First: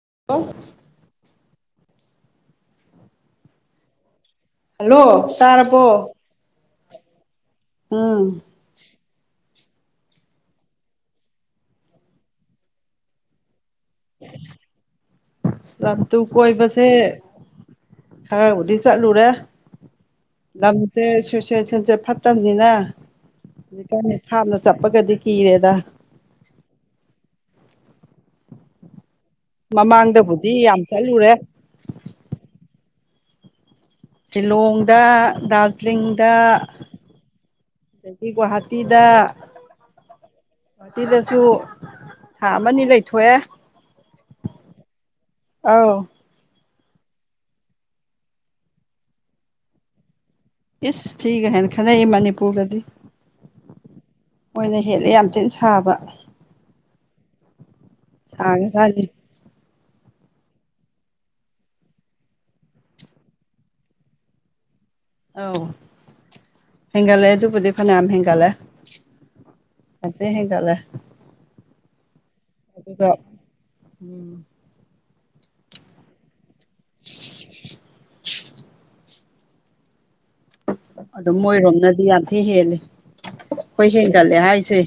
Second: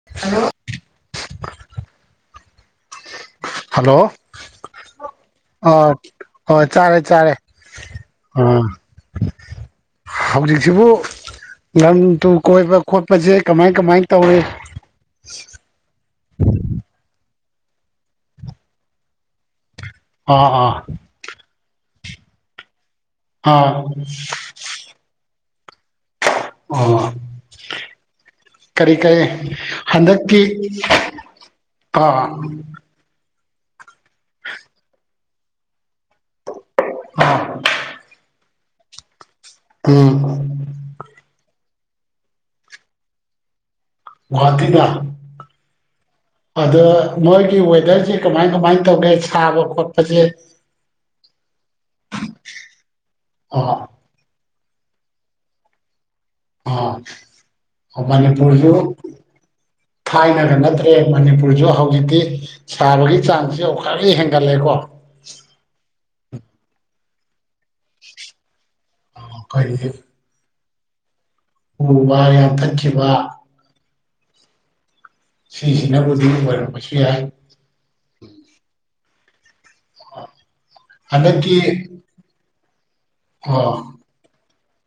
[unintelligible] hello hello ꯇꯥꯔꯕꯣ ꯑ ꯆꯥꯔꯦ ꯆꯔꯦ ꯎꯝ ꯑ ꯍꯧꯖꯤꯛꯁꯤꯕꯨ ꯂꯝ ꯇꯨ ꯀꯣꯏꯕ ꯈꯣꯠꯄꯁꯦ ꯀꯃꯥꯏꯅ ꯔꯝ ꯇꯨ ꯀꯣꯏꯕꯁꯦ ꯈꯔꯥꯕꯨꯗꯤ ꯆꯠꯂꯨꯔꯦ ꯑꯥ ꯑꯥ ꯂꯝꯁꯦ ꯁꯤꯇꯨꯁꯟ ꯁꯤ ꯐꯠꯇꯕꯅꯤꯅ ꯑꯥ ꯑꯗꯨꯖꯤꯀꯅꯤ ꯊꯥꯡꯝꯅ ꯆꯠꯄꯒꯗꯤ ꯀꯤꯔꯦꯗ ꯑꯣ ꯀꯔꯤ ꯀꯥꯏ ꯍꯟꯗꯛꯀꯤ ꯃꯃꯥꯡꯗꯕꯨꯗꯤ ꯌꯥꯝ ꯆꯠꯂꯨꯔꯦ ꯑ ꯁꯤꯂꯣꯡꯗ ꯗꯥꯔꯖꯤꯂꯤꯡꯗ ꯑꯥ ꯑꯗꯒꯤ ꯒꯨꯍꯥ ꯍꯇꯤꯗ ꯎꯝ ꯇꯤꯗꯁꯨ ꯊꯥ ꯑꯃ ꯂꯩꯊꯣꯛꯑꯦ ꯘꯨꯋꯥꯇꯤꯗ ꯑꯥꯎ ꯑꯗ ꯃꯣꯏꯒꯤ ꯋꯦꯗꯔꯁꯦ ꯀꯃꯥꯏ ꯀꯃꯥꯏꯅ ꯇꯧꯒꯦ ꯁꯥꯕ ꯈꯣꯠꯄꯁꯦ ꯏꯁ ꯊꯤꯒ ꯍꯥꯏ ꯈꯔ ꯑꯩ ꯃꯅꯤꯄꯨꯔꯒꯗꯤ ꯑꯥ ꯃꯣꯏꯅ ꯍꯦꯜꯂꯦ ꯌꯥꯝ ꯊꯤꯅ ꯁꯥꯕ ꯑ ꯍ ꯃꯅꯤꯄꯨꯔꯁꯨ ꯁꯥꯒ꯭ꯔꯖꯥꯠꯅꯤ ꯊꯥꯏꯅꯒ ꯅꯠꯇ꯭ꯔꯦ ꯃꯅꯤꯄꯨꯔꯁꯨ ꯍꯧꯖꯤꯛꯇꯤ ꯁꯥꯕꯒꯤ ꯆꯥꯡꯁꯤ ꯋꯥꯈꯗꯤ ꯍꯦꯟꯒꯠꯂꯦꯀꯣ ꯑꯧ ꯍꯦꯡꯒꯥꯜꯂꯦ ꯑꯗꯨꯗꯨꯕꯨꯗꯤ ꯐꯅꯑꯝ ꯍꯦꯡꯒꯥꯜꯂꯦ [unintelligible] ꯑꯣ ꯋꯥ ꯌꯥꯟꯊꯠꯈꯤꯕ ꯑꯗꯨꯒ ꯎꯝ ꯁꯤꯁꯤꯅꯕꯨꯗꯤ ꯑꯣꯏꯔꯝꯕꯁꯨ ꯌꯥꯏ ꯑꯗꯨ ꯍꯟꯗꯛꯀꯤ ꯃꯣꯏꯔꯣꯝꯅꯗꯤ ꯌꯥꯝ ꯊꯤ ꯍꯦꯜꯂꯦ ꯑꯩꯈꯣꯏ ꯑꯣ ꯍꯦꯟꯒꯠꯂꯦ ꯍꯥꯏꯁꯦ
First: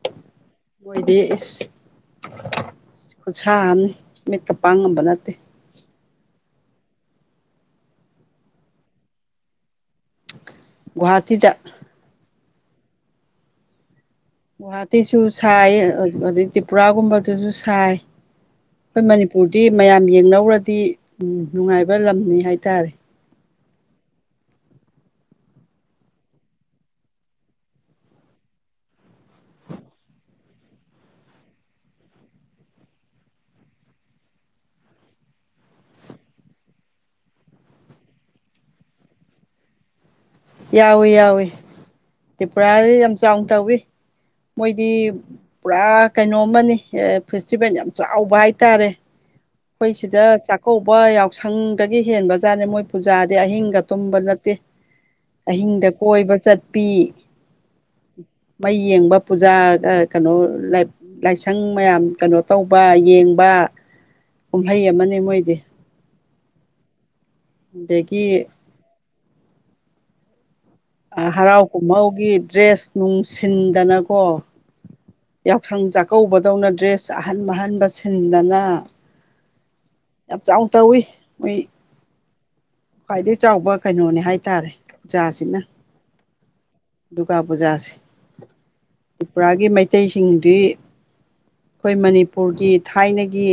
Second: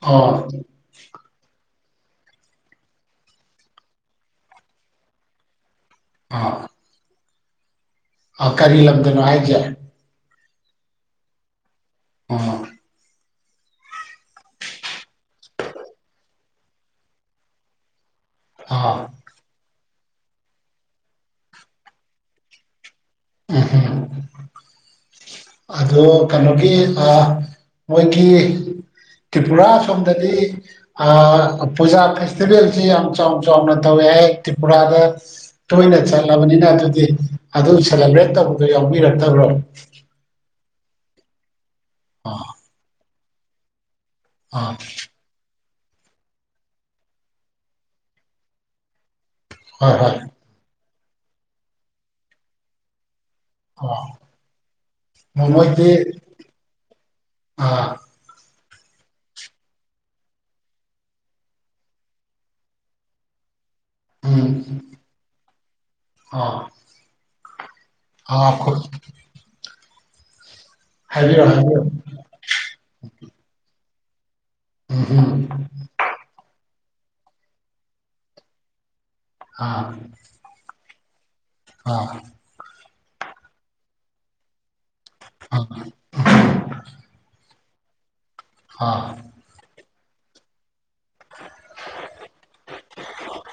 ꯑꯣ ꯃꯣꯏꯗꯤ ꯏꯁ ꯈꯨꯠꯁꯥ ꯑꯝ ꯃꯤꯠꯀꯞ ꯄꯥꯡꯉꯝꯕ ꯅꯠꯇꯦ ꯑ ꯑ ꯀꯔꯤ ꯂꯝꯗꯅꯣ ꯍꯥꯏꯖ ꯒꯤꯍꯥꯥꯇꯤꯗ ꯑ ꯒꯨꯍꯥꯇꯤꯁꯨ ꯁꯥꯏ ꯑꯗꯨꯗꯩ ꯇ꯭ꯔꯤꯄꯨꯔꯥꯒꯨꯝꯕꯗꯨꯁꯨ ꯁꯥꯏ ꯑꯀꯣꯏ ꯑꯥ ꯃꯅꯤꯄꯨꯔꯗꯤ ꯃꯌꯥꯝ ꯌꯦꯡꯅꯧꯔꯗꯤ ꯅꯨꯡꯉꯥꯏꯕ ꯂꯝꯅꯤ ꯍꯥꯏꯇꯥꯔꯦ [unintelligible] ꯑꯗꯨ ꯀꯩꯅꯣꯒꯤ ꯑ ꯃꯣꯏꯒꯤ ꯇ꯭ꯔꯤꯄꯨꯔꯥ ꯁꯣꯝꯗꯗꯤ ꯄꯨꯖꯥ ꯐꯦꯁꯇꯤꯚꯦꯜꯁꯤ ꯌꯥꯝ ꯆꯥꯎ ꯆꯥꯎꯅ ꯇꯧꯋꯦ ꯇ꯭ꯔꯤꯄꯨꯔꯥꯗ ꯇꯣꯏꯅ ꯆꯠꯂꯕꯅꯤꯅ ꯑꯗꯨꯗꯤ ꯑꯗꯨ ꯁꯦꯂꯦꯕ꯭ꯔꯦꯠ ꯇꯧꯕꯗꯣ ꯌꯥꯎꯕꯤꯔꯛꯇꯕ꯭ꯔꯣ ꯌꯥꯎꯏꯤ ꯌꯥꯎꯏꯤ ꯑꯥ ꯇꯔꯤꯄꯨꯔꯥꯗꯤ ꯌꯥꯝ ꯆꯥꯎꯅ ꯇꯧꯋ ꯑꯥ ꯃꯣꯏꯗꯤ ꯄꯨꯔꯥ ꯀꯩꯅꯣꯃ ꯐꯦꯁꯇꯤꯚꯦꯜ ꯌꯥꯝ ꯆꯥꯎꯕ ꯍꯥꯏꯇꯥꯔꯦ ꯑꯩꯈꯣꯏ ꯍꯣꯏ ꯍꯣꯏ ꯁꯤꯗ ꯆꯥꯛꯀꯧꯕ ꯌꯥꯎꯁꯪꯗꯒꯤ ꯍꯦꯟꯕ ꯖꯥꯠꯅꯦ ꯃꯣꯏ ꯄꯨꯖꯥ ꯍꯤꯡꯒꯥ ꯑꯣ ꯇꯨꯝꯝꯕ ꯅꯠꯇꯦ ꯑꯍꯤꯡꯗ ꯃꯣꯏꯗꯤ ꯀꯣꯏꯕ ꯆꯠꯄꯤ ꯑꯥ ꯃꯩ ꯌꯦꯡꯕ ꯄꯨꯖꯥ ꯀꯩꯅꯣ ꯂꯥꯏꯁꯪ ꯃꯌꯥꯝ ꯀꯩꯅꯣ ꯇꯧꯕ ꯌꯦꯡꯕ ꯀꯨꯝꯍꯩ ꯎꯝ ꯑꯃꯅꯤꯅꯦ ꯃꯣꯏꯗꯤ ꯑꯥ ꯑꯗꯒꯤ ꯑꯈꯣꯏ ꯍꯔꯥꯎ ꯍꯥꯏꯕꯤꯔꯣ ꯀꯨꯝꯍꯧꯒꯤ ꯗ꯭ꯔꯦꯁ ꯅꯨꯡꯁꯤꯟꯗꯅꯀꯣ ꯎꯝ ꯎꯝ ꯌꯥꯎꯁꯪ ꯆꯥꯛꯀꯧꯕꯗꯧꯅ ꯗ꯭ꯔꯦꯁ ꯑꯍꯟ ꯑꯍꯟꯕ ꯁꯤꯟꯗꯅ ꯌꯥꯝ ꯆꯥꯎ ꯇꯧꯋꯏ ꯑ ꯈ꯭ꯋꯥꯏꯗꯒꯤ ꯆꯥꯎꯕ ꯀꯩꯅꯣꯅꯦ ꯍꯥꯏꯇꯥꯔꯦ ꯖꯥꯁꯤꯅ ꯑꯥ ꯑꯗꯨꯒ ꯄꯨꯖꯥꯁꯦ ꯑꯥ ꯇ꯭ꯔꯤꯄꯨꯔꯥꯒꯤ ꯃꯩꯇꯩꯁꯤꯡꯗꯤ ꯑꯩꯈꯣꯏ ꯃꯅꯤꯄꯨꯔꯒꯤ ꯊꯥꯏꯅꯒꯤ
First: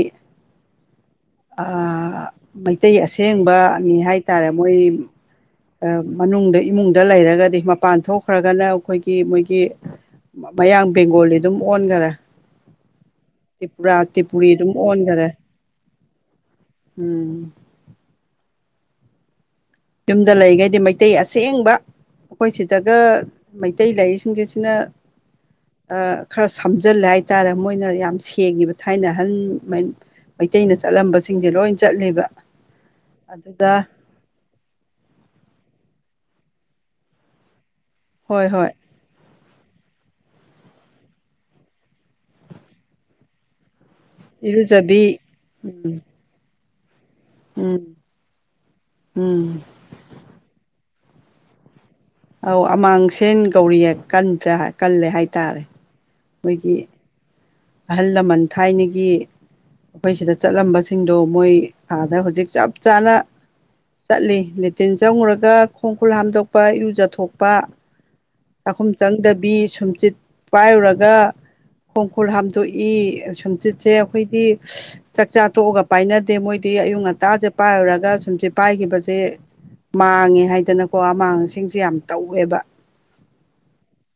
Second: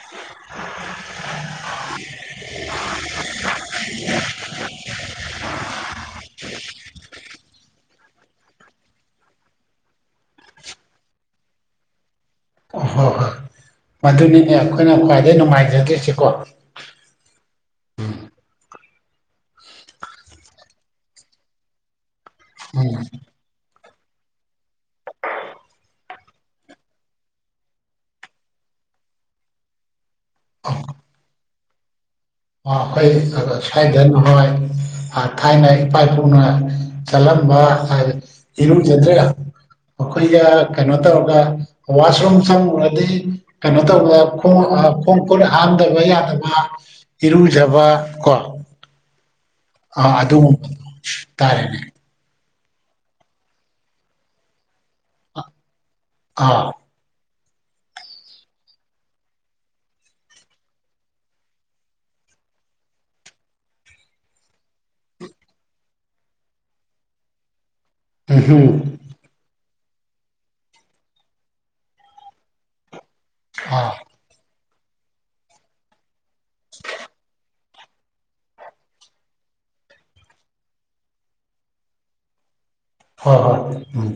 ꯃꯩꯇꯩ ꯑꯁꯦꯡꯕꯅꯤ ꯍꯥꯏ ꯇꯥꯔꯦ ꯃꯣꯏ ꯃꯅꯨꯡꯗ ꯏꯃꯨꯡꯗ ꯂꯩꯔꯒꯗꯤ ꯃꯄꯥꯟ ꯊꯣꯛꯈ꯭ꯔꯒꯅ ꯑꯩꯈꯣꯏꯒꯤ ꯃꯣꯏꯒꯤ ꯃꯌꯥꯡ ꯕꯦꯡꯒꯣꯂꯤ ꯑꯗꯨꯝ ꯑꯣꯟꯈꯔꯦ ꯑꯣ ꯍꯣꯏ ꯍꯣꯏ ꯇ꯭ꯔꯤꯄꯨꯔꯥ ꯇ꯭ꯔꯤꯄꯨꯔꯤ ꯃꯗꯨꯅꯤꯅꯦ ꯑꯗꯨꯝ ꯑꯩꯈꯣꯏꯅ ꯑꯣꯟꯈꯔꯦ ꯈ꯭ꯋꯥꯏꯗꯒꯤ ꯅꯨꯡꯉꯥꯏꯖꯗꯣꯏꯁꯤꯀꯣ ꯎꯝ ꯌꯨꯝꯗ ꯂꯩꯈꯩꯗꯤ ꯃꯩꯇꯩ ꯑꯁꯦꯡꯕ ꯑꯩꯈꯣꯏ ꯁꯤꯗꯒ ꯎꯝ ꯃꯩꯇꯩ ꯂꯥꯏꯔꯤꯛꯁꯤꯡꯁꯤꯁꯤꯅ ꯈꯔ ꯁꯝꯖꯤꯜꯂꯦ ꯍꯥꯏꯇꯥꯥꯔꯦ ꯃꯣꯏꯅ ꯌꯥꯝ ꯁꯦꯡꯉꯤꯕ ꯊꯥꯏꯅ ꯑꯍꯟ ꯃꯩꯇꯩꯅ ꯆꯠꯂꯝꯕꯁꯤꯡꯁꯦ ꯂꯣꯏ ꯆꯠꯂꯦꯕ [unintelligible] ꯑꯗꯨꯒ ꯊꯥꯏꯅ ꯏꯄꯥ ꯏꯄꯨꯅ ꯆꯠꯂꯝꯕ ꯍꯣꯏ ꯍꯣꯏ ꯏꯔꯨꯖꯗ꯭ꯔꯦ ꯃꯈꯣꯏꯒ ꯀꯩꯅꯣ ꯇꯧꯔꯒ ꯋꯥꯁꯔꯨꯝ ꯆꯪꯉꯨꯔꯗꯤ ꯀꯩꯅꯣ ꯈꯣꯡ ꯏꯔꯨꯖꯕꯤ ꯈꯣꯡ ꯈꯨꯠ ꯍꯥꯝꯗꯕ ꯎꯝ ꯌꯥꯗꯕ ꯎꯝ ꯏꯔꯨꯖꯕ ꯀꯣ ꯎꯝ ꯑ ꯑꯗꯨ ꯇꯥꯔꯦꯅꯦ ꯑꯧ ꯑꯃꯥꯡꯁꯦꯟ ꯀꯧꯔꯤꯑ ꯀꯟꯗ꯭ꯔ ꯀꯜꯂꯦ ꯍꯥꯏꯇꯥꯔꯦ ꯑꯥ ꯃꯈꯣꯏꯒꯤ ꯑꯍꯜ ꯂꯃꯟ ꯊꯥꯏꯅꯒꯤ ꯑꯩꯈꯣꯏ ꯁꯤꯗ ꯆꯠꯂꯝꯕꯁꯤꯡꯗꯣ ꯃꯣꯏ ꯑꯥꯗ ꯍꯧꯖꯤꯛ ꯆꯞ ꯆꯥꯅ ꯆꯠꯂꯤ ꯂꯦꯇꯔꯤꯟ ꯆꯪꯉꯨꯔꯒ ꯈꯣꯡ ꯈꯨꯠ ꯍꯥꯝꯗꯣꯛꯄ ꯏꯔꯨꯖꯊꯣꯛꯄ ꯆꯥꯛꯈꯨꯝ ꯎꯝꯍꯨꯝ ꯆꯪꯗꯕꯤ ꯁꯨꯝꯆꯤꯠ ꯄꯥꯏꯔꯨꯔꯒ ꯈꯣꯡ ꯈꯨꯔ ꯍꯥꯝꯗꯣꯛꯏ ꯁꯨꯝꯆꯤꯠꯁꯦ ꯑꯥ ꯑꯩꯈꯣꯏꯗꯤ ꯆꯥꯛꯆꯥꯥ ꯇꯣꯛꯑꯒ ꯄꯥꯏꯅꯗꯦ ꯃꯣꯏꯗꯤ ꯑꯌꯨꯛ ꯉꯇꯥꯖꯕ ꯄꯥꯏꯔꯨꯔꯒ ꯁꯨꯝꯁꯦ ꯄꯥꯏꯈꯤꯕꯁꯦ ꯃꯥꯡꯉꯦ ꯍꯥꯏꯗꯅꯀꯣ ꯑꯃꯥꯡꯁꯤꯡꯁꯦ ꯌꯥꯝ ꯇꯧꯋꯦꯕ ꯍꯣꯏ ꯍꯣꯏ ꯎꯝ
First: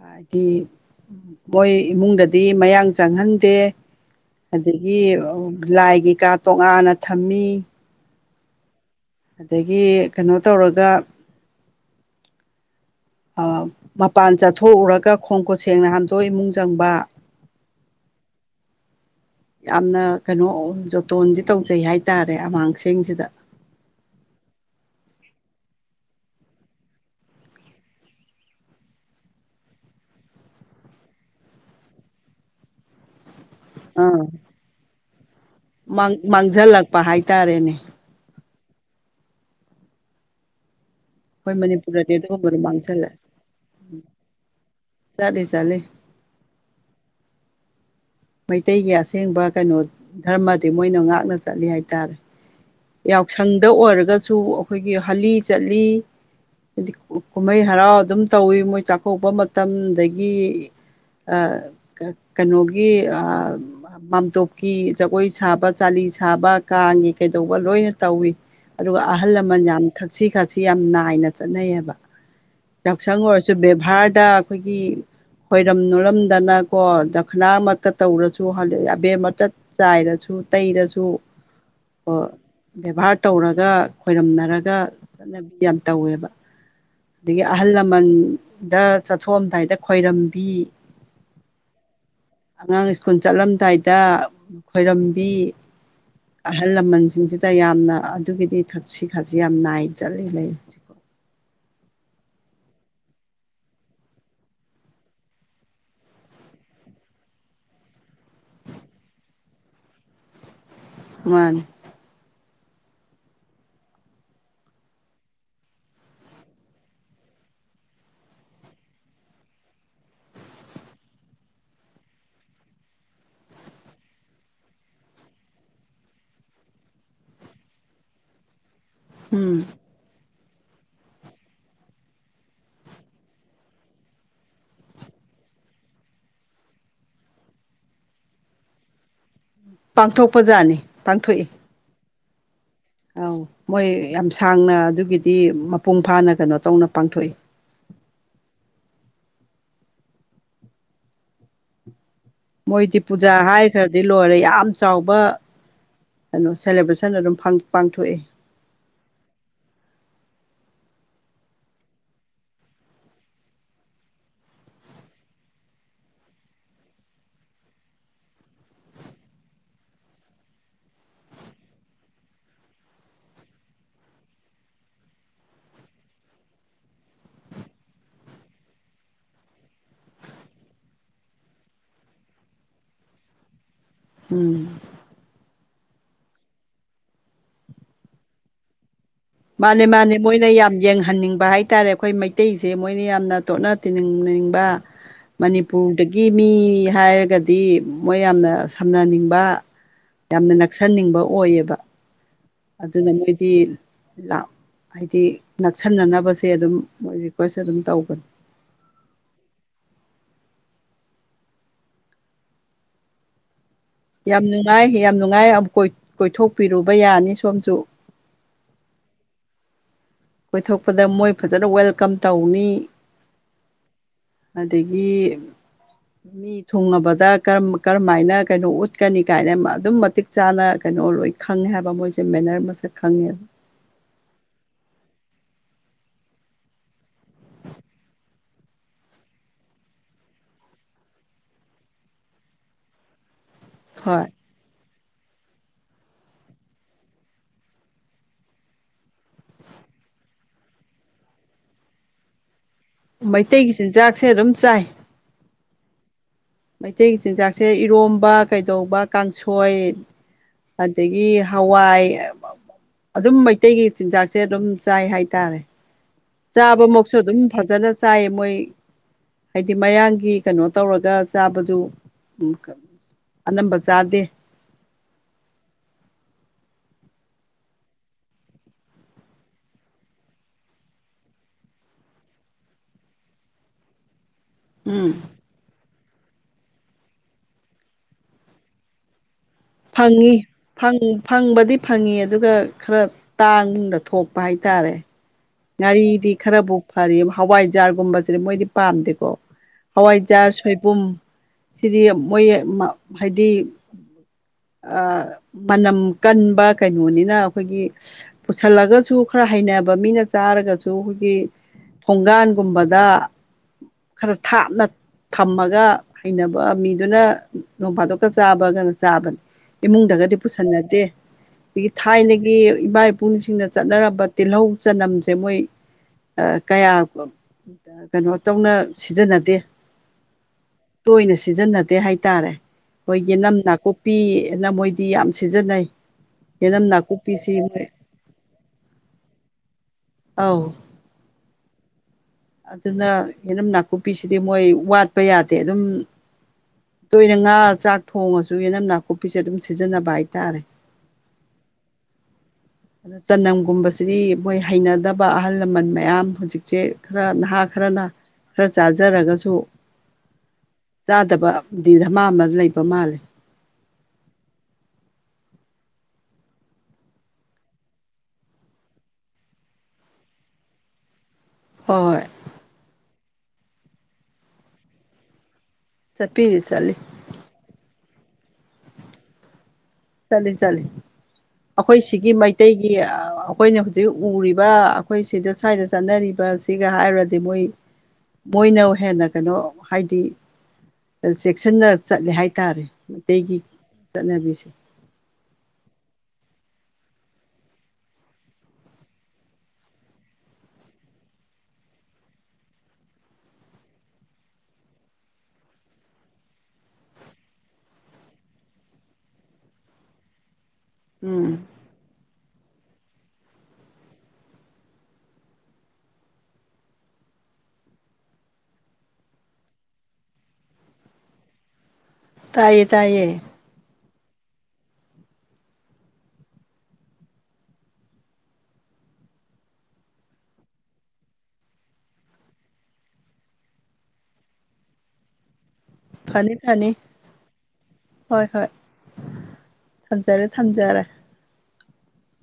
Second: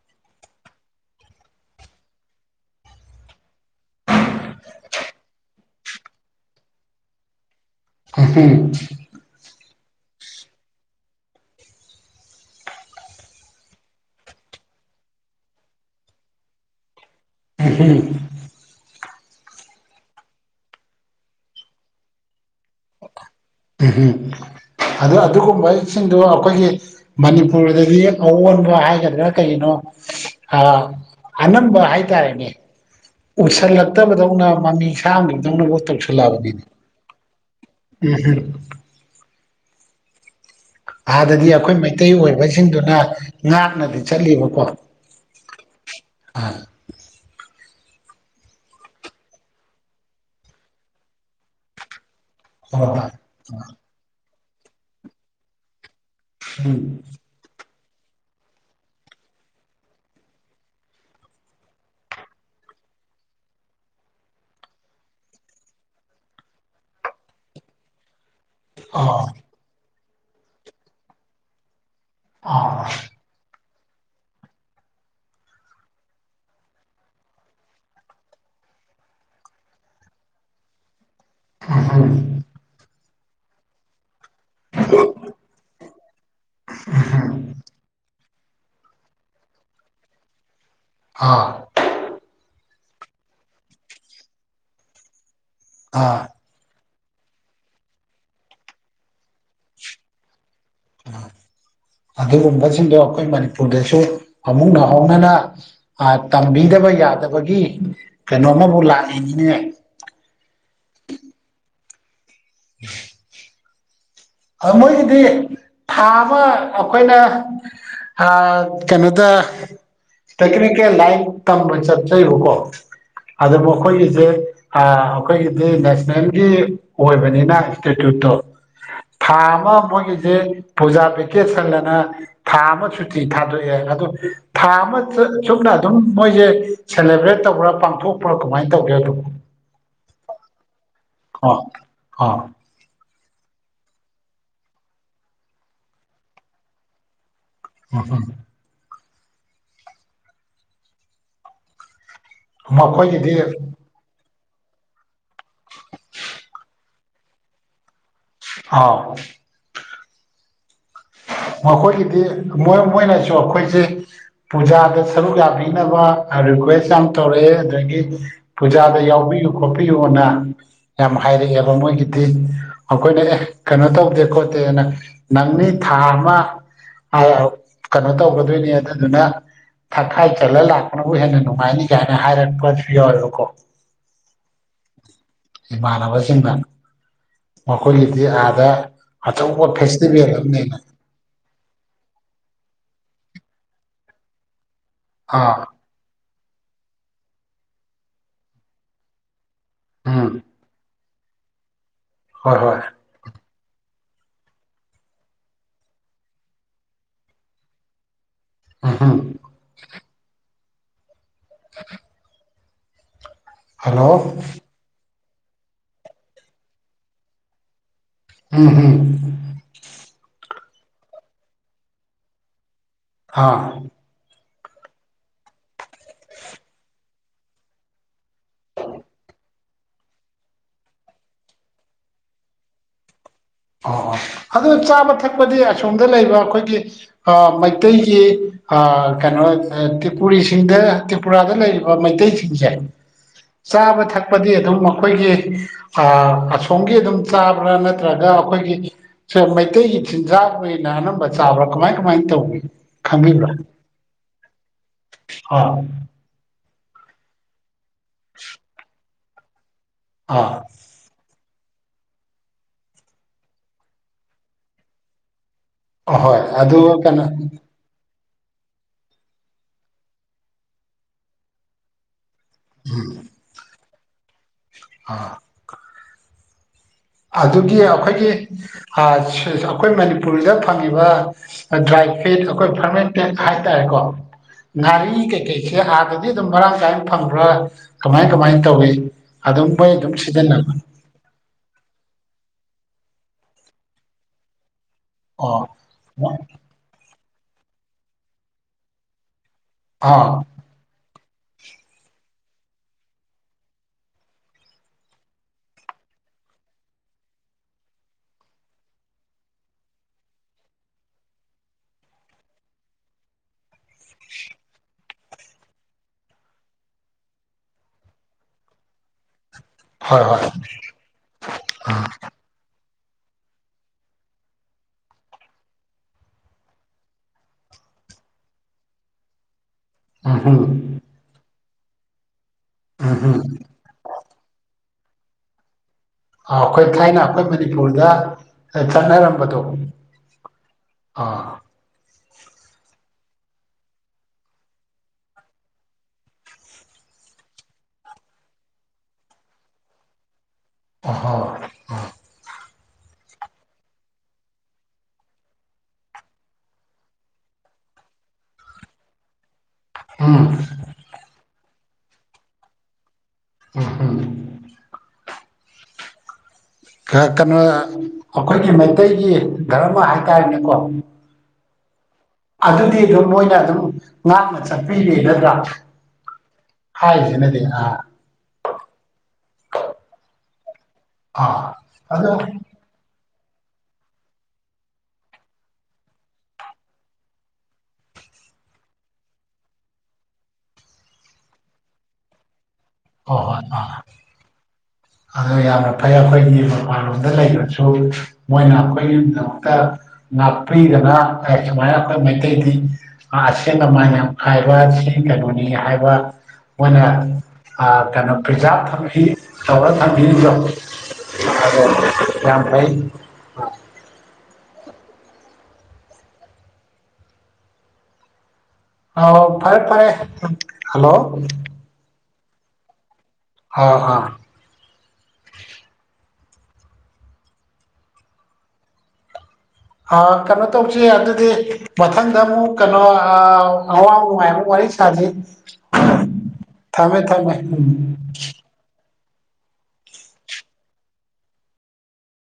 ꯍꯥꯏꯗꯤ ꯃꯣꯏ ꯏꯃꯨꯡꯗꯗꯤ ꯃꯌꯥꯡ ꯆꯪꯍꯟꯗꯦ ꯑꯗꯒꯤ ꯂꯥꯏ ꯀꯩꯀꯥ ꯇꯣꯉꯥꯟꯅ ꯊꯝꯃꯤ ꯎꯝ ꯑꯗꯒꯤ ꯀꯩꯅꯣ ꯇꯧꯔꯒ ꯃꯄꯥꯟ ꯆꯠꯊꯣꯛꯎꯔꯒ ꯈꯣꯡ ꯈꯨꯠꯁꯦꯡꯅ ꯍꯥꯝꯗꯣꯛ ꯏꯃꯨꯡ ꯆꯪꯕ [unintelligible] ꯌꯥꯝꯅ ꯀꯩꯅꯣ ꯖꯣꯇꯣꯟꯗꯤ ꯇꯧꯖꯩ ꯍꯥꯏꯇꯥꯔꯦ ꯑꯃꯥꯡꯁꯁꯤꯡꯁꯤꯗ ꯎꯝ ꯑꯗꯨꯗ ꯑꯗꯨꯒꯨꯝꯕꯁꯤꯡꯗꯨꯣ ꯑꯩꯈꯣꯏꯒꯤ ꯃꯅꯤꯄꯨꯔꯗꯗꯤ ꯑꯑꯣꯟꯕ ꯍꯥꯏꯒꯗ꯭ꯔꯥ ꯀꯩꯒꯤꯅꯣ ꯑ ꯑꯅꯝꯕ ꯍꯥꯏꯇꯥꯔꯦꯅꯦ ꯑꯥ ꯎꯁꯤꯜꯂꯛꯇꯕꯗꯧꯅ ꯃꯃꯤ ꯁꯥꯡꯒꯤꯗꯧꯅꯕꯨꯠ ꯇꯧꯁꯤꯜꯂꯛꯑꯕꯅꯤꯅꯦ ꯃꯥꯡꯁꯤꯜꯂꯛꯄ ꯍꯥꯏꯇꯥꯔꯦꯅꯦ [unintelligible] ꯑꯥꯗꯗꯤ ꯑꯩꯈꯣꯏ ꯃꯩꯇꯩ ꯃꯅꯤꯄꯨꯔꯗꯗꯤ ꯑꯗꯨꯒꯨꯝꯕꯗꯣ ꯑꯣꯏꯕꯁꯤꯡꯗꯨꯅ ꯃꯥꯡꯁꯤꯜꯂꯦ ꯉꯥꯛꯅꯗꯤ ꯆꯠꯂꯤꯕꯀꯣ ꯆꯂꯦ ꯆꯂꯦ ꯑꯥ ꯃꯩꯇꯩꯒꯤ ꯑꯁꯦꯡꯕ ꯀꯩꯅꯣ ꯙꯔꯃꯗꯤ ꯃꯣꯏꯅ ꯉꯥꯛꯅ ꯆꯠꯂꯤ ꯍꯥꯏꯇꯥꯔꯦ ꯍꯣꯏ ꯍꯣꯏ ꯌꯥꯎꯁꯪꯗ ꯑꯣꯏꯔꯒꯁꯨ ꯑꯩꯈꯣꯏꯒꯤ ꯍꯂꯤ ꯆꯠꯂꯤ ꯍꯥꯏꯗꯤ ꯎꯝ ꯀꯨꯝꯍꯩ ꯍꯔꯥꯎ ꯑꯗꯨꯝ ꯇꯧꯋꯤ ꯃꯣꯏ ꯆꯥꯛꯀꯣꯛꯄ ꯃꯇꯝꯗꯒꯤ ꯑ ꯀ ꯀꯩꯅꯣꯒꯤ ꯃꯥꯝꯇꯣꯞꯀꯤ ꯖꯒꯣꯏ ꯁꯥꯕ ꯆꯥꯂꯤ ꯁꯥꯕ ꯀꯥꯡꯒꯤ ꯀꯩꯗꯧꯕ ꯂꯣꯏꯅ ꯣꯏꯅ ꯇꯧꯋꯤ ꯑꯗꯨꯒ ꯑꯥ ꯑꯍꯜ ꯂꯃꯟ ꯌꯥꯝ ꯊꯛꯁꯤ ꯈꯥꯁꯤ ꯌꯥꯝ ꯅꯥꯏꯅ ꯆꯠꯅꯩꯌꯦꯕ ꯑꯥ ꯌꯥꯁꯥꯡꯪ ꯋꯥꯔꯁꯨ ꯚꯥꯔꯗ ꯑꯩꯈꯣꯏꯒꯤ ꯈꯣꯏꯔꯝ ꯅꯔꯝꯗꯅꯀꯣ ꯅꯥꯃꯛꯇ ꯇꯧꯔꯁꯨ ꯑꯕꯦꯔꯃꯛꯇ ꯆꯥꯏꯔꯁꯨ ꯇꯩꯔꯁꯨ ꯑꯣ ꯕꯦꯕꯥꯔ ꯇꯧꯔꯒ ꯈꯣꯏꯔꯝꯅꯔꯒ ꯆꯠꯅꯕꯤ ꯌꯥꯝ ꯇꯧꯋꯦꯕ ꯑꯗꯒꯤ ꯑꯍꯜ ꯂꯃꯟ ꯗ ꯆꯠꯊꯣꯛꯑꯝꯗꯥꯏꯗ ꯈꯏꯔꯝꯕꯤ ꯑꯥ ꯑꯉꯥꯡ ꯁ꯭ꯀꯨꯜ ꯆꯠꯂꯝꯗꯥꯏꯗ ꯈꯣꯏꯔꯝꯕꯤ ꯑꯥ ꯑꯍꯜ ꯂꯃꯟ ꯁꯤꯡꯁꯤꯗ ꯌꯥꯝꯅ ꯑꯗꯨꯒꯤꯗꯤ ꯊꯛꯁꯤ ꯈꯥꯁꯤ ꯌꯥꯝ ꯅꯥꯏꯅ ꯆꯠꯂꯤ ꯂꯩ ꯑ ꯑꯗꯨꯒꯨꯝꯕꯁꯤꯡꯗꯣ ꯑꯩꯈꯣꯏ ꯃꯅꯤꯄꯨꯔꯗꯁꯨ ꯑꯃꯨꯛ ꯅꯍꯧꯅꯅ ꯇꯝꯕꯤ ꯍꯥꯏꯗꯕ ꯌꯥꯗꯕꯒꯤ ꯀꯩꯅꯣꯃꯕꯨ ꯂꯥꯛꯏꯅꯤꯅꯦ ꯃꯥꯅꯤ ꯎꯝ ꯑ ꯃꯣꯏꯒꯤꯗꯤ ꯊꯥ ꯑꯃ ꯑꯩꯈꯣꯏꯅ ꯀꯩꯅꯣꯗ ꯇꯦꯛꯅꯤꯀꯦꯜ ꯂꯥꯏꯟ ꯀꯝꯄꯁꯠꯀꯣ ꯑꯗꯨꯕꯨ ꯑꯩꯈꯣꯏꯒꯤꯁꯦ ꯑꯩꯈꯣꯏꯒꯤꯗꯤ ꯅꯦꯁꯅꯦꯜꯒꯤ ꯑꯣꯏꯕꯅꯤꯅ ꯏꯟꯁꯇꯤꯇ꯭ꯌꯨꯠꯇꯣ ꯎꯝ ꯐꯥꯔꯃ ꯃꯣꯏꯒꯤꯁꯦ ꯄꯨꯖꯥ ꯄꯦꯀꯦꯖ ꯁꯪꯗꯅ ꯊꯥ ꯑꯃ ꯁꯨꯇꯤ ꯊꯥꯗꯣꯛꯑꯦ ꯑꯗꯨꯣ ꯊꯥ ꯑꯃ ꯑꯗꯨꯝ ꯃꯣꯏꯁꯦ ꯁꯦꯂꯦꯕ꯭ꯔꯦꯠ ꯇꯧꯕ꯭ꯔꯥ ꯄꯥꯡꯊꯣꯛꯄ꯭ꯔꯥ ꯀꯃꯥꯏꯅ ꯇꯧꯒꯦ ꯑꯗꯨ ꯄꯥꯡꯊꯣꯛꯄ ꯖꯥꯠꯅꯤ ꯄꯥꯡꯊꯣꯛꯏ ꯍꯥꯥ ꯑꯧ ꯃꯣꯏ ꯌꯥꯝ ꯁꯥꯡꯅ ꯑꯗꯨꯒꯤꯗꯤ ꯃꯄꯨꯡ ꯐꯥꯅ ꯀꯩꯅꯣ ꯇꯧꯅ ꯄꯥꯡꯊꯣꯛꯏ ꯑ ꯍ ꯃꯣꯏꯗꯤ ꯄꯨꯖꯥ ꯃꯈꯣꯏꯒꯤꯗꯤ ꯍꯥꯏꯈ꯭ꯔꯗꯤ ꯂꯣꯏꯔꯦ ꯌꯥꯝ ꯌꯥꯝ ꯆꯥꯎꯕ ꯀꯩꯅꯣ ꯁꯦꯂꯦꯕ꯭ꯔꯦꯁꯟ ꯑꯗꯨꯝ ꯄꯥꯡꯊꯣꯛꯑꯦ ꯑꯥꯎ [inaudible] ꯃꯈꯣꯏꯒꯤꯗꯤ ꯃꯣꯏ ꯃꯣꯏꯅꯁꯨ ꯑꯩꯈꯣꯏꯁꯦ ꯄꯨꯖꯥꯗ ꯁꯔꯨꯛ ꯌꯥꯕꯤꯅꯕ ꯔꯤꯀ꯭ꯋꯦꯁ ꯌꯥꯝ ꯇꯧꯔꯛꯑꯦ ꯑꯗꯨꯗꯒꯤ ꯄꯨꯖꯥꯗ ꯌꯥꯎꯕꯤꯌꯨ ꯈꯣꯠꯄꯤꯌꯨꯅ ꯌꯥꯝ ꯍꯥꯏꯔꯛꯑꯦꯕ ꯃꯣꯏꯒꯤꯗꯤ ꯑꯩꯈꯣꯏꯅ ꯑꯦ ꯀꯩꯅꯣ ꯇꯧꯗꯦ ꯈꯣꯠꯇꯦꯅ ꯅꯪꯅꯤ ꯊꯥ ꯑꯃ ꯀꯩꯅꯣ ꯇꯧꯒꯗꯣꯏꯅꯤ ꯑꯗꯨꯗꯨꯅ ꯊꯛꯈꯥꯏ ꯆꯠꯂ ꯂꯥꯛꯄꯅꯕꯨ ꯍꯦꯟꯅ ꯅꯨꯡꯉꯥꯏꯅꯤ ꯀꯥꯏꯅ ꯍꯥꯏꯔꯄꯁꯨ ꯌꯥꯎꯦꯕꯀꯣ ꯎꯝ ꯏꯃꯥꯟꯅꯕꯁꯤꯡꯅ ꯃꯈꯣꯏꯒꯤꯗꯤ ꯑꯥꯗ ꯑꯆꯧꯕ ꯃꯥꯅꯦ ꯃꯥꯅꯦ ꯐꯦꯁꯇꯤꯚꯦꯜ ꯃꯣꯏꯅ ꯑꯃꯅꯦ ꯌꯥꯝ ꯌꯦꯡꯍꯟꯅꯤꯡꯕ ꯍꯥꯏꯇꯥꯔꯦ ꯑꯩꯈꯣꯏ ꯃꯩꯇꯩꯁꯦ ꯃꯣꯏꯅ ꯌꯥꯝꯅ ꯇꯣꯠꯅ ꯇꯤꯅꯤꯡꯅꯤꯡꯕ ꯑꯥ ꯃꯅꯤꯄꯨꯔꯗꯒꯤ ꯃꯤ ꯍꯥꯏꯔꯒꯗꯤ ꯃꯣꯏ ꯌꯥꯝꯅ ꯁꯝꯅꯅꯤꯡꯕ ꯎꯝ ꯌꯥꯝꯅ ꯅꯛꯁꯟꯅꯤꯡꯕ ꯑꯣꯏꯌꯦꯕ ꯍꯣꯏ ꯍꯣꯏ ꯑꯗꯨꯅ ꯃꯣꯏꯗꯤ ꯍꯥꯏꯗꯤ ꯅꯛꯁꯤꯟꯅꯅꯕꯁꯦ ꯑꯗꯨꯝ ꯃꯣꯏ ꯔꯤꯀ꯭ꯋꯦꯁ ꯑꯗꯨꯝ ꯇꯧꯕꯅꯤ ꯑ ꯍ [inaudible] ꯍꯜꯂꯣ ꯌꯥꯝ ꯅꯨꯡꯉꯥꯏ ꯌꯥꯝ ꯅꯨꯡꯉꯥꯏꯛ ꯀꯣꯏꯊꯣꯛꯄꯤꯔꯨꯕ ꯌꯥꯅꯤ ꯁꯣꯝꯁꯨ ꯎꯝ ꯍꯝ ꯀꯣꯏꯊꯣꯛꯄꯗ ꯃꯣꯏ ꯐꯖꯅ ꯋꯦꯜꯀꯝ ꯇꯧꯋꯤ ꯍꯥꯥ ꯑꯗꯒꯤ ꯃꯤ ꯊꯨꯡꯉꯕꯗ ꯀꯔꯝ ꯀꯔꯝꯃꯥꯏꯅ ꯀꯩꯅꯣ ꯎꯠꯀꯅꯤ ꯀꯥꯏꯅ ꯃ ꯑꯗꯨꯝ ꯃꯇꯤꯛ ꯆꯥꯅ ꯀ ꯅꫭ ꯂꯣꯏ ꯈꯪꯉꯦ ꯍꯥꯏꯕ ꯃꯣꯏꯁꯦ ꯃꯦꯅꯔ ꯃꯁꯛ ꯈꯪꯉꯦꯕ ꯑꯣ ꯑꯣ ꯑꯗꯨ ꯆꯥꯕ ꯊꯛꯄꯗꯤ ꯑꯁꯣꯝꯗ ꯂꯩꯕ ꯑꯩꯈꯣꯏꯒꯤ ꯃꯩꯇꯩꯒꯤ ꯑꯥ ꯀꯩꯅꯣ ꯇ꯭ꯔꯤꯄꯨꯔꯤꯁꯤꯡꯗ ꯇ꯭ꯔꯤꯄꯨꯔꯥꯗ ꯂꯩꯔꯤꯕ ꯃꯩꯇꯩꯁꯤꯡꯁꯦ [inaudible] ꯆꯥꯕ ꯍꯣꯏ ꯊꯛꯄꯗꯤ ꯑꯗꯨꯝ ꯃꯈꯣꯏꯒꯤ ꯑꯥ ꯑꯁꯣꯝꯒꯤ ꯑꯗꯨꯝ ꯆꯥꯕ꯭ꯔꯥ ꯅꯠꯇ꯭ꯔꯒ ꯑꯩꯈꯣꯏꯒꯤ ꯁ ꯃꯩꯇꯩꯒꯤ ꯆꯤꯟꯖꯥꯛ ꯑꯣꯏꯅ ꯑꯅꯝꯕ ꯆꯥꯕ꯭ꯔꯥ ꯀꯃꯥꯏ ꯀꯃꯥꯏꯅ ꯇꯧꯋꯤ ꯃꯩꯇꯩꯒꯤ ꯆꯤꯟꯖꯥꯛꯁꯦ ꯑꯗꯨꯝ ꯆꯥꯏ ꯑꯥꯝ ꯃꯩꯇꯩꯒꯤ ꯆꯤꯟꯖꯥꯛꯁꯦ ꯏꯔꯣꯝꯕ ꯀꯩꯗꯧꯕ ꯀꯥꯡꯁꯣꯏ ꯑꯥ ꯑꯗꯒꯤ ꯍꯋꯥꯏ ꯑꯗꯨꯝ ꯃꯩꯇꯩꯒꯤ ꯆꯤꯟꯖꯥꯛꯁꯦ ꯑꯗꯨꯝ ꯆꯥꯏ ꯍꯥꯏꯇꯥꯔꯦ ꯑꯍꯣꯏ ꯑꯗꯨ ꯆꯥꯕ ꯃꯛꯁꯨ ꯀꯩꯅꯣ ꯑꯗꯨꯝ ꯐꯖꯅ ꯆꯥꯏꯌꯦꯕ ꯃꯣꯏ ꯍꯥꯏꯗꯤ ꯃꯌꯥꯡꯒꯤ ꯀꯩꯅꯣ ꯇꯧꯔꯒ ꯆꯥꯕꯗꯨ ꯎꯝ ꯑꯅꯝꯕ ꯆꯥꯗꯦ ꯑ ꯑꯗꯨꯒꯤ ꯑꯩꯈꯣꯏꯒꯤ ꯑꯥ ꯁꯤ ꯑꯩꯈꯣꯏ ꯃꯅꯤꯄꯨꯔꯒꯤꯗ ꯐꯪꯉꯤꯕ ꯗ꯭ꯔꯥꯏ ꯑꯩꯈꯣꯏ ꯐꯔꯃꯦꯟꯇꯦꯠ ꯍꯥꯏꯇꯥꯔꯦꯀꯣ ꯎꯝ ꯉꯥꯔꯤ ꯀꯩꯀꯩꯁꯦ ꯍꯥꯟꯅꯗꯤ ꯑꯗꯨꯝ ꯃꯔꯥꯡ ꯀꯥꯏꯅ ꯐꯪꯕ꯭ꯔꯥ ꯀꯃꯥꯏ ꯀꯃꯥꯏꯅ ꯇꯧꯋꯤ ꯐꯪꯉꯤ ꯐꯪ ꯐꯪꯕꯗꯤ ꯐꯪꯉꯤ ꯑꯗꯨꯒ ꯈꯔ ꯇꯥꯡꯅ ꯊꯣꯛꯄ ꯍꯥꯏꯇꯥꯔꯦ ꯉꯥꯔꯤꯗꯤ ꯑꯣ ꯈꯔꯕꯨ ꯐꯔꯤ ꯍꯋꯥꯏꯖꯥꯔꯒꯨꯝꯕꯁꯤꯗꯤ ꯃꯣꯏꯗꯤ ꯄꯥꯝꯗꯦꯀꯣ ꯑꯥ ꯍꯋꯥꯏꯖꯥꯔ ꯁꯣꯏꯕꯨꯝ ꯁꯤꯗꯤ ꯃꯣꯏ ꯃ ꯍꯥꯏꯗꯤ [inaudible] ꯑꯥ ꯃꯅꯝ ꯀꯟꯕ ꯀꯩꯅꯣꯅꯤꯅ ꯑꯩꯈꯣꯏꯒꯤ ꯄꯨꯁꯜꯂꯒꯁꯨ ꯈꯔ ꯍꯩꯅꯕ ꯃꯤꯅ ꯆꯥꯔꯒꯁꯨ ꯑꯩꯈꯣꯏꯒꯤ ꯊꯣꯡꯒꯥꯟꯒꯨꯝꯕꯗ ꯈꯔ ꯊꯥꯞꯅ ꯊꯝꯃꯒ ꯍꯩꯅꯕ ꯃꯤꯗꯨꯅ ꯅꯣꯡ ꯐꯥꯗꯣꯛꯀ ꯆꯥꯕꯒꯅ ꯆꯥꯕꯅꯤ ꯍꯣꯏ ꯏꯃꯨꯡꯗꯒꯗꯤ ꯍꯣꯏ ꯄꯨꯁꯟꯅꯗꯦ ꯑꯗꯒꯤ ꯊꯥꯏꯅꯒꯤ ꯏꯕꯥꯏ ꯄꯨꯁꯤꯡꯅ ꯆꯠꯅꯔꯝꯕ ꯇꯤꯜꯍꯧ ꯆꯅꯝ ꯁꯦ ꯃꯣꯏ ꯑ ꯀꯌꯥ ꯀꯩꯅꯣ ꯇꯧꯅ ꯁꯤꯖꯟꯅꯗꯦ ꯎꯝ ꯍꯨꯝ ꯇꯣꯏꯅ ꯁꯤꯖꯤꯟꯅꯗꯦ ꯍꯥꯏꯇꯥꯔꯦ ꯎꯝ ꯍꫭꯏ ꯍꯨꯝ ꯌꯦꯅꯝ ꯅꯥꯀꯨꯞꯄꯤꯑꯅ ꯃꯣꯏꯗꯤ ꯌꯥꯝ ꯁꯤꯖꯤꯟꯅꯩ ꯑ ꯌꯦꯅꯝ ꯑꯩꯈꯣꯏ ꯊꯥꯏꯅ ꯑꯩꯈꯣꯏ ꯅꯥꯀꯨꯞꯄꯤꯁꯤ ꯃꯣꯏ ꯃꯅꯤꯄꯨꯔꯗ ꯆꯠꯅꯔꯝꯕꯗꯣ ꯑꯧ ꯑꯥ ꯑꯗꯨꯅ ꯌꯦꯅꯝ ꯅꯥꯀꯨꯞꯄꯤꯁꯤꯗꯤ ꯃꯣꯏ ꯋꯥꯠꯄ ꯌꯥꯗꯦ ꯑꯗꯨꯝ ꯇꯣꯏꯅ ꯉꯥ ꯆꯥꯛ ꯊꯣꯡꯉꯁꯨ ꯌꯦꯅꯝ ꯅꯥꯀꯨꯞꯄꯤꯁꯦ ꯑꯗꯨꯝ ꯁꯤꯖꯤꯟꯅꯕ ꯍꯥꯏꯇꯥꯔꯦ ꯑꯍ ꯑ ꯆꯅꯝꯒꯨꯝꯕꯁꯤꯗꯤ ꯃꯣꯏ ꯍꯩꯅꯗꯕ ꯑꯍꯜ ꯂꯃꯟ ꯃꯌꯥꯝ ꯍꯧꯖꯤꯛꯁꯦ ꯈꯔ ꯅꯍꯥ ꯈꯔꯅ ꯈꯔ ꯆꯥꯖꯔꯒꯁꯨ ꯎꯝ ꯆꯥꯗꯕ ꯗꯤ ꯙꯃꯥ ꯑꯃ ꯂꯩꯕ ꯃꯥꯜꯂꯦ ꯎ ꯍꯨꯝ ꯀ ꯀꯩꯅꯣ ꯑꯩꯈꯣꯏꯒꯤ ꯃꯩꯇꯩꯒꯤ ꯙꯔꯃ ꯍꯥꯏꯇꯥꯔꯦꯅꯦꯀꯣ ꯍꯣꯏ ꯑꯗꯨꯗꯤ ꯑꯗꯨꯝ ꯃꯣꯏꯅ ꯑꯗꯨꯝ ꯉꯥꯛꯅ ꯆꯠꯄꯤꯔꯦ ꯅꯠꯇ꯭ꯔꯥ ꯆꯠꯄꯤꯔꯤ ꯆꯠꯂꯤ ꯍꯥꯏꯁꯤꯅꯗꯤ ꯑ ꯆꯠꯂꯤ ꯆꯠꯂꯤ ꯑꯥ ꯑꯩꯈꯣꯏ ꯑꯗꯣ ꯁꯤꯒꯤ ꯍꯣꯏ ꯃꯩꯇꯩꯒꯤ ꯑꯩꯈꯣꯏꯅ ꯍꯧꯖꯤꯛ ꯎꯔꯤꯕ ꯑꯩꯈꯣꯏ ꯁꯤꯗ ꯁ꯭ꯋꯥꯏꯗ ꯆꯠꯅꯔꯤꯕꯁꯤꯒ ꯍꯥꯏꯔꯨꯔꯗꯤ ꯃꯣꯏ ꯃꯣꯏꯅ ꯍꯦꯟꯅ ꯀꯩꯅꯣ ꯍꯥꯏꯗꯤ ꯆꯦꯛꯁꯤꯟꯅ ꯆꯠꯂꯦ ꯍꯥꯏꯇꯥꯔꯦ ꯃꯩꯇꯩꯒꯤ ꯆꯠꯅꯕꯤꯁꯦ ꯑꯣ ꯌꯥꯝꯅ ꯐꯩ ꯑꯩꯈꯣꯏꯒꯤ ꯃꯄꯥꯟꯂꯣꯝꯗ ꯂꯩꯕꯁꯨ ꯃꯣꯏꯅ ꯑꯩꯈꯣꯏꯒꯤꯗꯃꯛꯇ ꯉꯥꯛꯄꯤꯗꯅ ꯁꯨꯃꯥꯏꯅ ꯑꯩꯈꯣꯏ ꯃꯩꯇꯩꯗꯤ ꯑꯁꯦꯡꯕ ꯃꯥꯏ ꯌꯥꯝ ꯍꯥꯏꯥꯏꯕ ꯀꯩꯅꯣꯅꯤ ꯍꯥꯏꯕ ꯃꯣꯏꯅ ꯀꯩꯅꯣ ꯄ꯭ꯔꯤꯖꯥꯕ ꯊꯝꯈꯤ ꯇꯧꯔ ꯊꯝꯕꯤꯗꯣ ꯎꯝ [unintelligible] ꯑ ꯐꯔꯦ ꯐꯔꯦ ꯍꯂꯣ ꯇꯥꯏꯌꯦ ꯇꯥꯏꯌꯦ ꯑꯥ ꯑꯥ ꯀꯩꯅꯣ ꯇꯧꯁꯤ ꯑꯗꯨꯗꯤ ꯃꯊꯪꯗ ꯑꯃꯨꯛ ꯀꯩꯅꯣ ꯑꯋꯥ ꯅꯨꯡꯉꯥꯏꯕ ꯑꯣꯏ ꯁꯥ ꯐꯅꯤ ꯐꯅꯤ ꯊꯃꯦ ꯊꯃꯦ ꯍꯣꯏ ꯍꯣꯏ ꯊꯝꯖꯔꯦ ꯊꯝꯖꯔꯦ